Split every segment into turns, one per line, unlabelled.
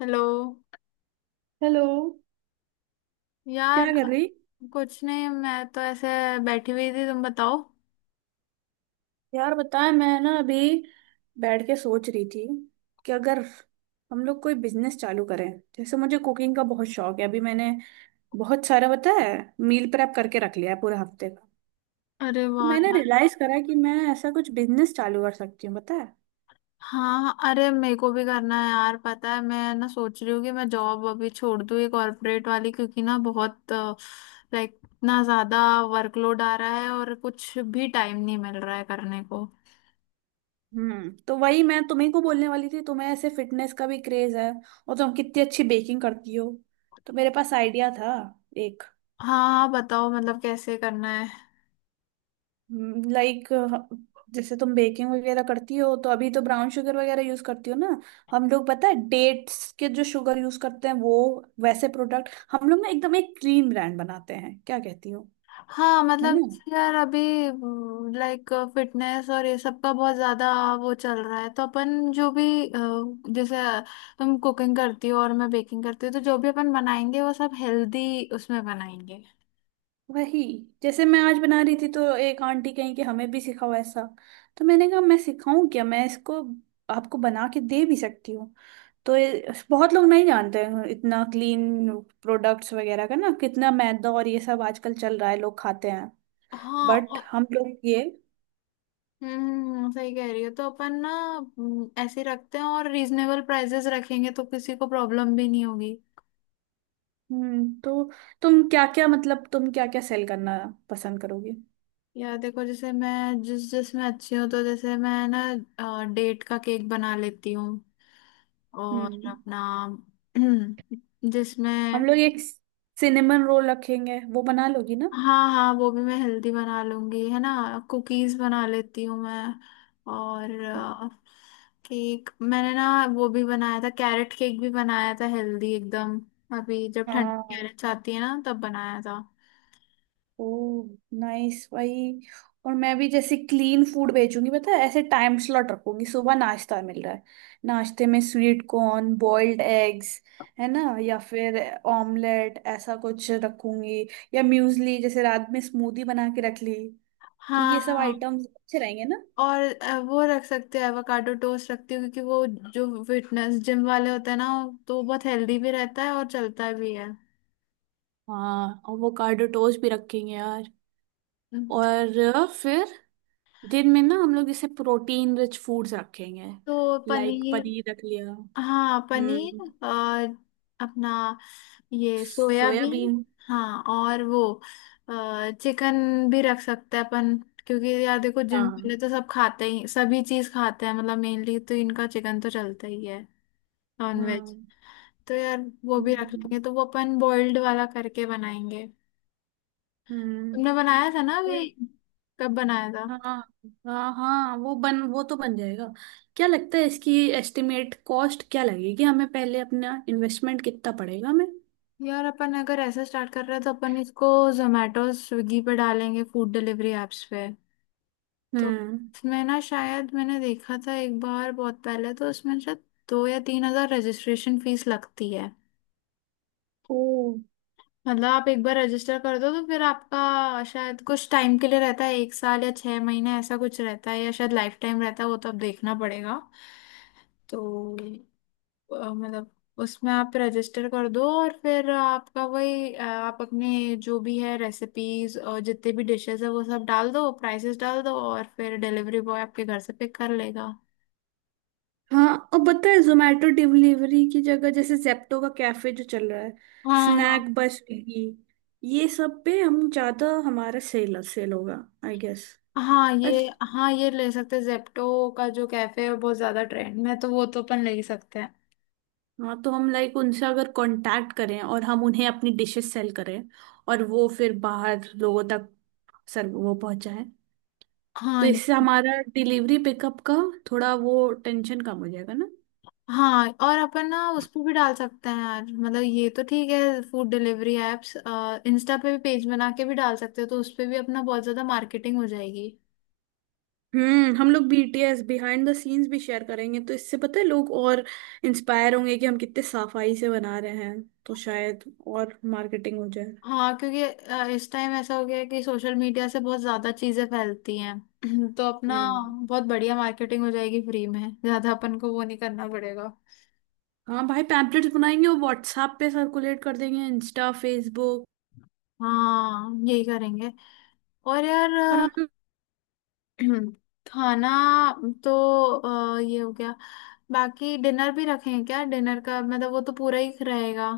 Hello
hello. क्या
यार।
कर रही।
कुछ नहीं, मैं तो ऐसे बैठी हुई थी, तुम बताओ।
यार बताएं मैं ना अभी बैठ के सोच रही थी कि अगर हम लोग कोई बिजनेस चालू करें। जैसे मुझे कुकिंग का बहुत शौक है, अभी मैंने बहुत सारा पता है, मील प्रेप करके रख लिया है पूरे हफ्ते का।
अरे
तो
वाह
मैंने
यार।
रियलाइज करा कि मैं ऐसा कुछ बिजनेस चालू कर सकती हूँ पता है।
हाँ, अरे मेरे को भी करना है यार। पता है मैं ना सोच रही हूँ कि मैं जॉब अभी छोड़ दूँ ये कॉर्पोरेट वाली, क्योंकि ना बहुत लाइक इतना ज्यादा वर्कलोड आ रहा है और कुछ भी टाइम नहीं मिल रहा है करने को।
तो वही मैं तुम्ही को बोलने वाली थी, तुम्हें ऐसे फिटनेस का भी क्रेज है और तुम कितनी अच्छी बेकिंग करती हो। तो मेरे पास आइडिया था एक।
हाँ हाँ, बताओ मतलब कैसे करना है।
लाइक जैसे तुम बेकिंग वगैरह करती हो, तो अभी तो ब्राउन शुगर वगैरह यूज करती हो ना। हम लोग पता है डेट्स के जो शुगर यूज करते हैं वो, वैसे प्रोडक्ट हम लोग ना एकदम एक क्लीन ब्रांड बनाते हैं, क्या कहती हो।
हाँ
है ना।
मतलब, यार अभी लाइक फिटनेस और ये सब का बहुत ज्यादा वो चल रहा है, तो अपन जो भी जैसे तुम कुकिंग करती हो और मैं बेकिंग करती हूँ तो जो भी अपन बनाएंगे वो सब हेल्दी उसमें बनाएंगे।
वही, जैसे मैं आज बना रही थी तो एक आंटी कहीं कि हमें भी सिखाओ ऐसा। तो मैंने कहा मैं सिखाऊं क्या, मैं इसको आपको बना के दे भी सकती हूँ। तो बहुत लोग नहीं जानते हैं इतना क्लीन प्रोडक्ट्स वगैरह का, ना कितना मैदा और ये सब आजकल चल रहा है, लोग खाते हैं।
हाँ
बट
और-
हम लोग ये।
हम्म, सही कह रही हो, तो अपन ना ऐसे ही रखते हैं और रीजनेबल प्राइसेस रखेंगे तो किसी को प्रॉब्लम भी नहीं होगी।
तो तुम क्या क्या, मतलब तुम क्या क्या सेल करना पसंद करोगे।
यार देखो, जैसे मैं जिस जिसमें अच्छी हूँ, तो जैसे मैं ना डेट का केक बना लेती हूँ और
हम्म
अपना
हम
जिसमें।
लोग एक सिनेमन रोल रखेंगे, वो बना लोगी ना।
हाँ हाँ, वो भी मैं हेल्दी बना लूंगी, है ना। कुकीज बना लेती हूँ मैं। और केक मैंने ना वो भी बनाया था, कैरेट केक भी बनाया था हेल्दी एकदम। अभी जब ठंडी
हाँ।
कैरेट्स आती है ना तब बनाया था।
ओ नाइस भाई। और मैं भी जैसे क्लीन फूड बेचूंगी, पता है, ऐसे टाइम स्लॉट रखूंगी, सुबह नाश्ता मिल रहा है। नाश्ते में स्वीट कॉर्न, बॉइल्ड एग्स, है ना, या फिर ऑमलेट, ऐसा कुछ रखूंगी। या म्यूजली, जैसे रात में स्मूदी बना के रख ली। तो ये सब
हाँ
आइटम्स अच्छे रहेंगे ना।
और वो रख सकते हैं, एवोकाडो टोस्ट रखती हूँ, क्योंकि वो जो फिटनेस जिम वाले होते हैं ना, तो वो बहुत हेल्दी भी रहता है और चलता भी है।
हाँ, आवोकाडो टोस्ट भी रखेंगे यार। और फिर दिन में ना हम लोग जैसे प्रोटीन रिच फूड्स रखेंगे।
तो
लाइक
पनीर।
पनीर रख लिया।
हाँ पनीर।
हम्म।
और अपना ये सोयाबीन।
सोयाबीन।
हाँ और वो चिकन भी रख सकते हैं अपन, क्योंकि यार देखो, जिम
हाँ
वाले तो सब खाते ही, सभी चीज खाते हैं, मतलब मेनली तो इनका चिकन तो चलता ही है। Non veg.
हाँ।
तो यार वो भी रख
हम्म,
लेंगे, तो वो अपन बॉइल्ड वाला करके बनाएंगे।
हम्म।
तुमने बनाया था ना अभी?
फिर-
कब बनाया था?
हाँ हाँ हाँ, वो तो बन जाएगा। क्या लगता है इसकी एस्टिमेट कॉस्ट क्या लगेगी हमें, पहले अपना इन्वेस्टमेंट कितना पड़ेगा हमें।
यार अपन अगर ऐसा स्टार्ट कर रहे हैं तो अपन इसको जोमेटो स्विगी पे डालेंगे, फूड डिलीवरी एप्स पे। तो
हम्म।
उसमें ना शायद मैंने देखा था एक बार बहुत पहले, तो उसमें शायद 2 या 3 हज़ार रजिस्ट्रेशन फीस लगती है।
ओ।
मतलब आप एक बार रजिस्टर कर दो तो फिर आपका शायद कुछ टाइम के लिए रहता है, 1 साल या 6 महीने ऐसा कुछ रहता है, या शायद लाइफ टाइम रहता है, वो तो अब देखना पड़ेगा। तो मतलब उसमें आप रजिस्टर कर दो, और फिर आपका वही आप अपने जो भी है रेसिपीज और जितने भी डिशेस है वो सब डाल दो, प्राइसेस डाल दो, और फिर डिलीवरी बॉय आपके घर से पिक कर लेगा।
हाँ, और पता है जोमेटो डिलीवरी की जगह जैसे जेप्टो का कैफे जो चल रहा है,
हाँ
स्नैक बाय स्विगी, ये सब पे हम ज्यादा हमारा सेल सेल होगा, आई गेस।
हाँ
अच्छा।
ये। हाँ, ये ले सकते हैं, जेप्टो का जो कैफे है बहुत ज्यादा ट्रेंड में है, तो वो तो अपन ले ही सकते हैं।
हाँ, तो हम लाइक उनसे अगर कांटेक्ट करें और हम उन्हें अपनी डिशेस सेल करें, और वो फिर बाहर लोगों तक सर वो पहुंचाएं।
हाँ
तो इससे
ये-
हमारा डिलीवरी पिकअप का थोड़ा वो टेंशन कम हो जाएगा ना।
हाँ, और अपन ना उस पर भी डाल सकते हैं यार, मतलब ये तो ठीक है फूड डिलीवरी एप्स। इंस्टा पे भी पेज बना के भी डाल सकते हैं, तो उस पे भी अपना बहुत ज्यादा मार्केटिंग हो जाएगी।
हम लोग BTS बिहाइंड द सीन्स भी शेयर करेंगे, तो इससे पता है लोग और इंस्पायर होंगे कि हम कितने साफाई से बना रहे हैं, तो शायद और मार्केटिंग हो जाए।
हाँ, क्योंकि इस टाइम ऐसा हो गया है कि सोशल मीडिया से बहुत ज्यादा चीजें फैलती हैं। तो अपना
हम्म।
बहुत बढ़िया मार्केटिंग हो जाएगी फ्री में, ज्यादा अपन को वो नहीं करना पड़ेगा।
हाँ भाई, पैम्पलेट्स बनाएंगे और व्हाट्सएप पे सर्कुलेट कर देंगे, इंस्टा, फेसबुक।
हाँ, यही करेंगे। और यार
और हम।
खाना तो ये हो गया। बाकी डिनर भी रखें क्या? डिनर का मतलब वो तो पूरा ही रहेगा।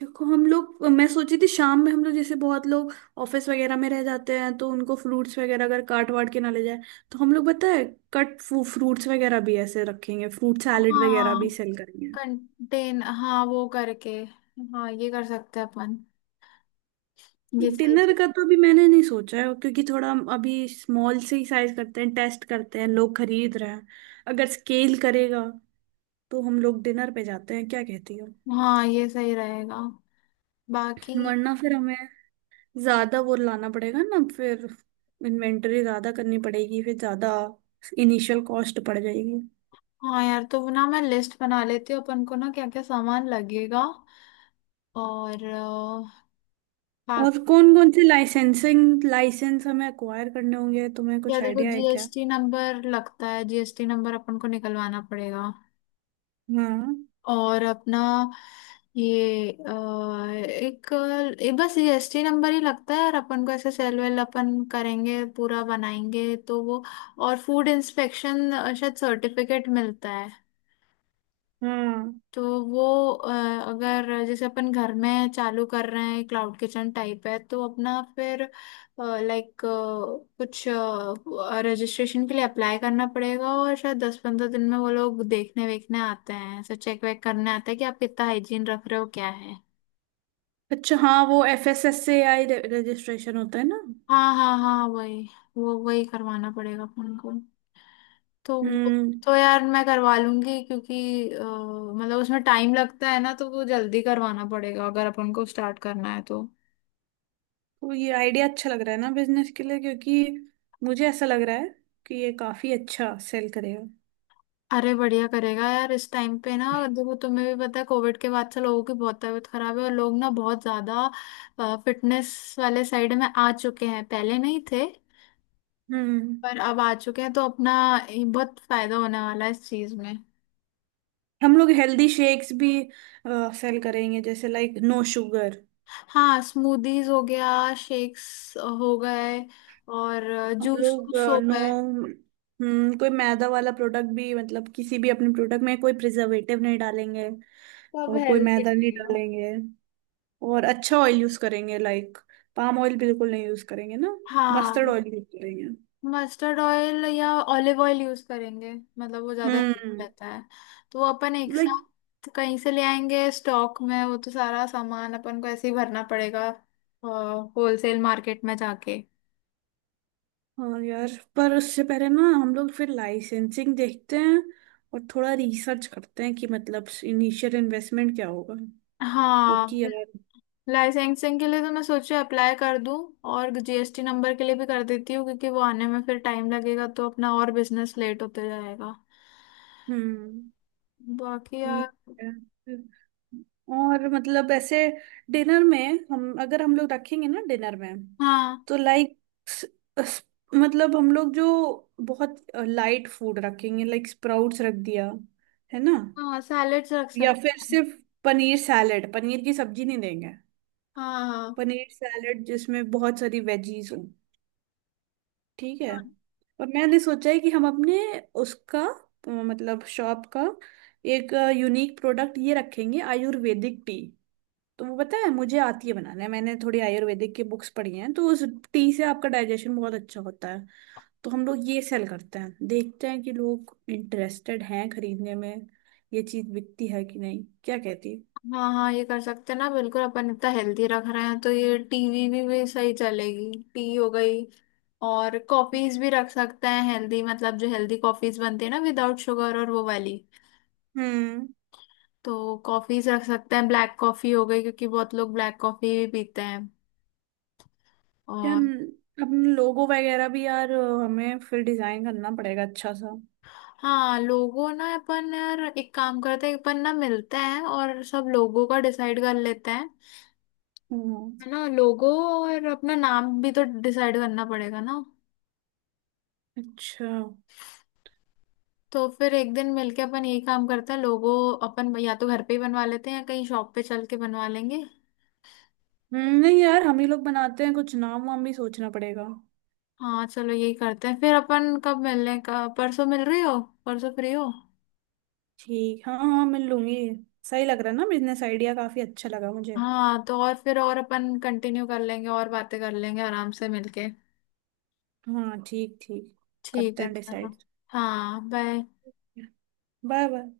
देखो हम लोग, मैं सोची थी शाम में हम लोग जैसे बहुत लोग ऑफिस वगैरह में रह जाते हैं, तो उनको फ्रूट्स वगैरह अगर काट वाट के ना ले जाए, तो हम लोग पता है कट फ्रूट्स वगैरह भी ऐसे रखेंगे, फ्रूट सैलेड वगैरह
हाँ,
भी सेल करेंगे।
कंटेन, हाँ वो करके। हाँ, ये कर सकते हैं अपन। ये सही
डिनर
चीज-
का तो अभी मैंने नहीं सोचा है, क्योंकि थोड़ा हम अभी स्मॉल से ही साइज करते हैं, टेस्ट करते हैं लोग खरीद रहे हैं। अगर स्केल करेगा तो हम लोग डिनर पे जाते हैं, क्या कहती हो।
हाँ ये सही रहेगा। बाकी
वरना फिर हमें ज्यादा वो लाना पड़ेगा ना, फिर इन्वेंटरी ज्यादा करनी पड़ेगी, फिर ज्यादा इनिशियल कॉस्ट पड़ जाएगी।
हाँ यार, तो वो ना मैं लिस्ट बना लेती हूँ अपन को ना, क्या क्या सामान लगेगा। और बाकी
और कौन कौन से लाइसेंसिंग, लाइसेंस हमें अक्वायर करने होंगे, तुम्हें
यार
कुछ
देखो,
आइडिया है क्या।
जीएसटी नंबर लगता है, जीएसटी नंबर अपन को निकलवाना पड़ेगा।
हाँ
और अपना ये एक, एक बस जीएसटी नंबर ही लगता है, और अपन को ऐसे सेल वेल अपन करेंगे पूरा बनाएंगे तो वो। और फूड इंस्पेक्शन शायद सर्टिफिकेट मिलता है,
हाँ।
तो वो अ, अगर जैसे अपन घर में चालू कर रहे हैं, क्लाउड किचन टाइप है, तो अपना फिर लाइक कुछ रजिस्ट्रेशन के लिए अप्लाई करना पड़ेगा, और शायद 10-15 दिन में वो लोग देखने वेखने आते हैं, ऐसा चेक वेक करने आता है कि आप कितना हाइजीन रख रहे हो क्या है।
अच्छा, हाँ वो FSSAI रजिस्ट्रेशन होता है ना।
हाँ हाँ हाँ, वही। वो वही करवाना पड़ेगा अपन को। तो
हम्म।
यार मैं करवा लूंगी, क्योंकि मतलब उसमें टाइम लगता है ना, तो वो जल्दी करवाना पड़ेगा अगर अपन को स्टार्ट करना है तो।
तो ये आइडिया अच्छा लग रहा है ना बिजनेस के लिए, क्योंकि मुझे ऐसा लग रहा है कि ये काफी अच्छा सेल करेगा।
अरे बढ़िया करेगा यार, इस टाइम पे ना। और देखो तुम्हें भी पता है, कोविड के बाद से लोगों की बहुत तबीयत खराब है, और लोग ना बहुत ज्यादा फिटनेस वाले साइड में आ चुके हैं, पहले नहीं थे।
हम्म।
पर अब आ चुके हैं, तो अपना ये बहुत फायदा होने वाला है इस चीज में।
हम लोग हेल्दी शेक्स भी सेल करेंगे, जैसे लाइक नो शुगर।
हाँ, स्मूदीज हो गया, शेक्स हो गए, और
हम
जूस
लोग
वूस हो
नो।
गए।
कोई मैदा वाला प्रोडक्ट भी, मतलब किसी भी अपने प्रोडक्ट में कोई प्रिजर्वेटिव नहीं डालेंगे,
सब
और कोई
हेल्दी
मैदा नहीं
रहेगा।
डालेंगे। और अच्छा ऑयल यूज करेंगे, लाइक पाम ऑयल बिल्कुल नहीं यूज करेंगे ना, मस्टर्ड
हाँ,
ऑयल यूज करेंगे।
मस्टर्ड ऑयल या ऑलिव ऑयल यूज करेंगे, मतलब वो ज्यादा हेल्प
हम्म।
रहता है। तो वो अपन एक
लाइक।
साथ कहीं से ले आएंगे स्टॉक में, वो तो सारा सामान अपन को ऐसे ही भरना पड़ेगा, होलसेल मार्केट में जाके।
हाँ यार, पर उससे पहले ना हम लोग फिर लाइसेंसिंग देखते हैं, और थोड़ा रिसर्च करते हैं कि मतलब इनिशियल इन्वेस्टमेंट क्या होगा,
हाँ,
क्योंकि यार।
लाइसेंसिंग के लिए तो मैं सोचा अप्लाई कर दूं, और जीएसटी नंबर के लिए भी कर देती हूँ, क्योंकि वो आने में फिर टाइम लगेगा, तो अपना और बिजनेस लेट होते जाएगा।
हम्म।
बाकी यार।
ठीक है। और मतलब ऐसे डिनर में, हम अगर हम लोग रखेंगे ना डिनर में,
हाँ
तो लाइक मतलब हम लोग जो बहुत लाइट फूड रखेंगे, लाइक स्प्राउट्स रख दिया, है ना।
हाँ, सैलेड्स रख
या फिर
सकते हैं।
सिर्फ पनीर सैलेड, पनीर की सब्जी नहीं देंगे,
हाँ हाँ
पनीर सैलेड जिसमें बहुत सारी वेजीज हो। ठीक है। और मैंने सोचा है कि हम अपने उसका मतलब शॉप का एक यूनिक प्रोडक्ट ये रखेंगे, आयुर्वेदिक टी। तो वो पता है मुझे आती है बनाना, मैंने थोड़ी आयुर्वेदिक की बुक्स पढ़ी हैं, तो उस टी से आपका डाइजेशन बहुत अच्छा होता है। तो हम लोग ये सेल करते हैं, देखते हैं कि लोग इंटरेस्टेड हैं खरीदने में, ये चीज बिकती है कि नहीं, क्या कहती है।
हाँ। हाँ, ये कर सकते हैं ना बिल्कुल, अपन इतना हेल्दी रख रहे हैं, तो ये टीवी भी सही चलेगी, टी हो गई। और कॉफीज भी रख सकते हैं हेल्दी, मतलब जो हेल्दी कॉफीज बनती है ना विदाउट शुगर, और वो वाली।
हम्म।
तो कॉफीज रख सकते हैं, ब्लैक कॉफी हो गई, क्योंकि बहुत लोग ब्लैक कॉफी भी पीते हैं।
क्या
और
अपने लोगो वगैरह भी यार, हमें फिर डिजाइन करना पड़ेगा अच्छा सा।
हाँ, लोगों ना अपन यार एक काम करते हैं, अपन ना मिलते हैं और सब लोगों का डिसाइड कर लेते हैं।
हम्म।
है ना, लोगों। और अपना नाम भी तो डिसाइड करना पड़ेगा ना।
अच्छा।
तो फिर एक दिन मिलके अपन ये काम करते हैं लोगों। अपन या तो घर पे ही बनवा लेते हैं या कहीं शॉप पे चल के बनवा लेंगे।
नहीं यार, हम ही लोग बनाते हैं, कुछ नाम वाम भी सोचना पड़ेगा।
हाँ चलो, यही करते हैं। फिर अपन कब मिलने का? परसों मिल रही हो? परसों फ्री हो?
ठीक। हाँ हाँ हाँ, मिल लूंगी। सही लग रहा है ना, बिजनेस आइडिया काफी अच्छा लगा मुझे।
हाँ, तो और फिर और अपन कंटिन्यू कर लेंगे और बातें कर लेंगे आराम से मिलके।
हाँ, ठीक ठीक।
ठीक
करते
है,
हैं
चलो।
डिसाइड।
हाँ, बाय।
Bye bye.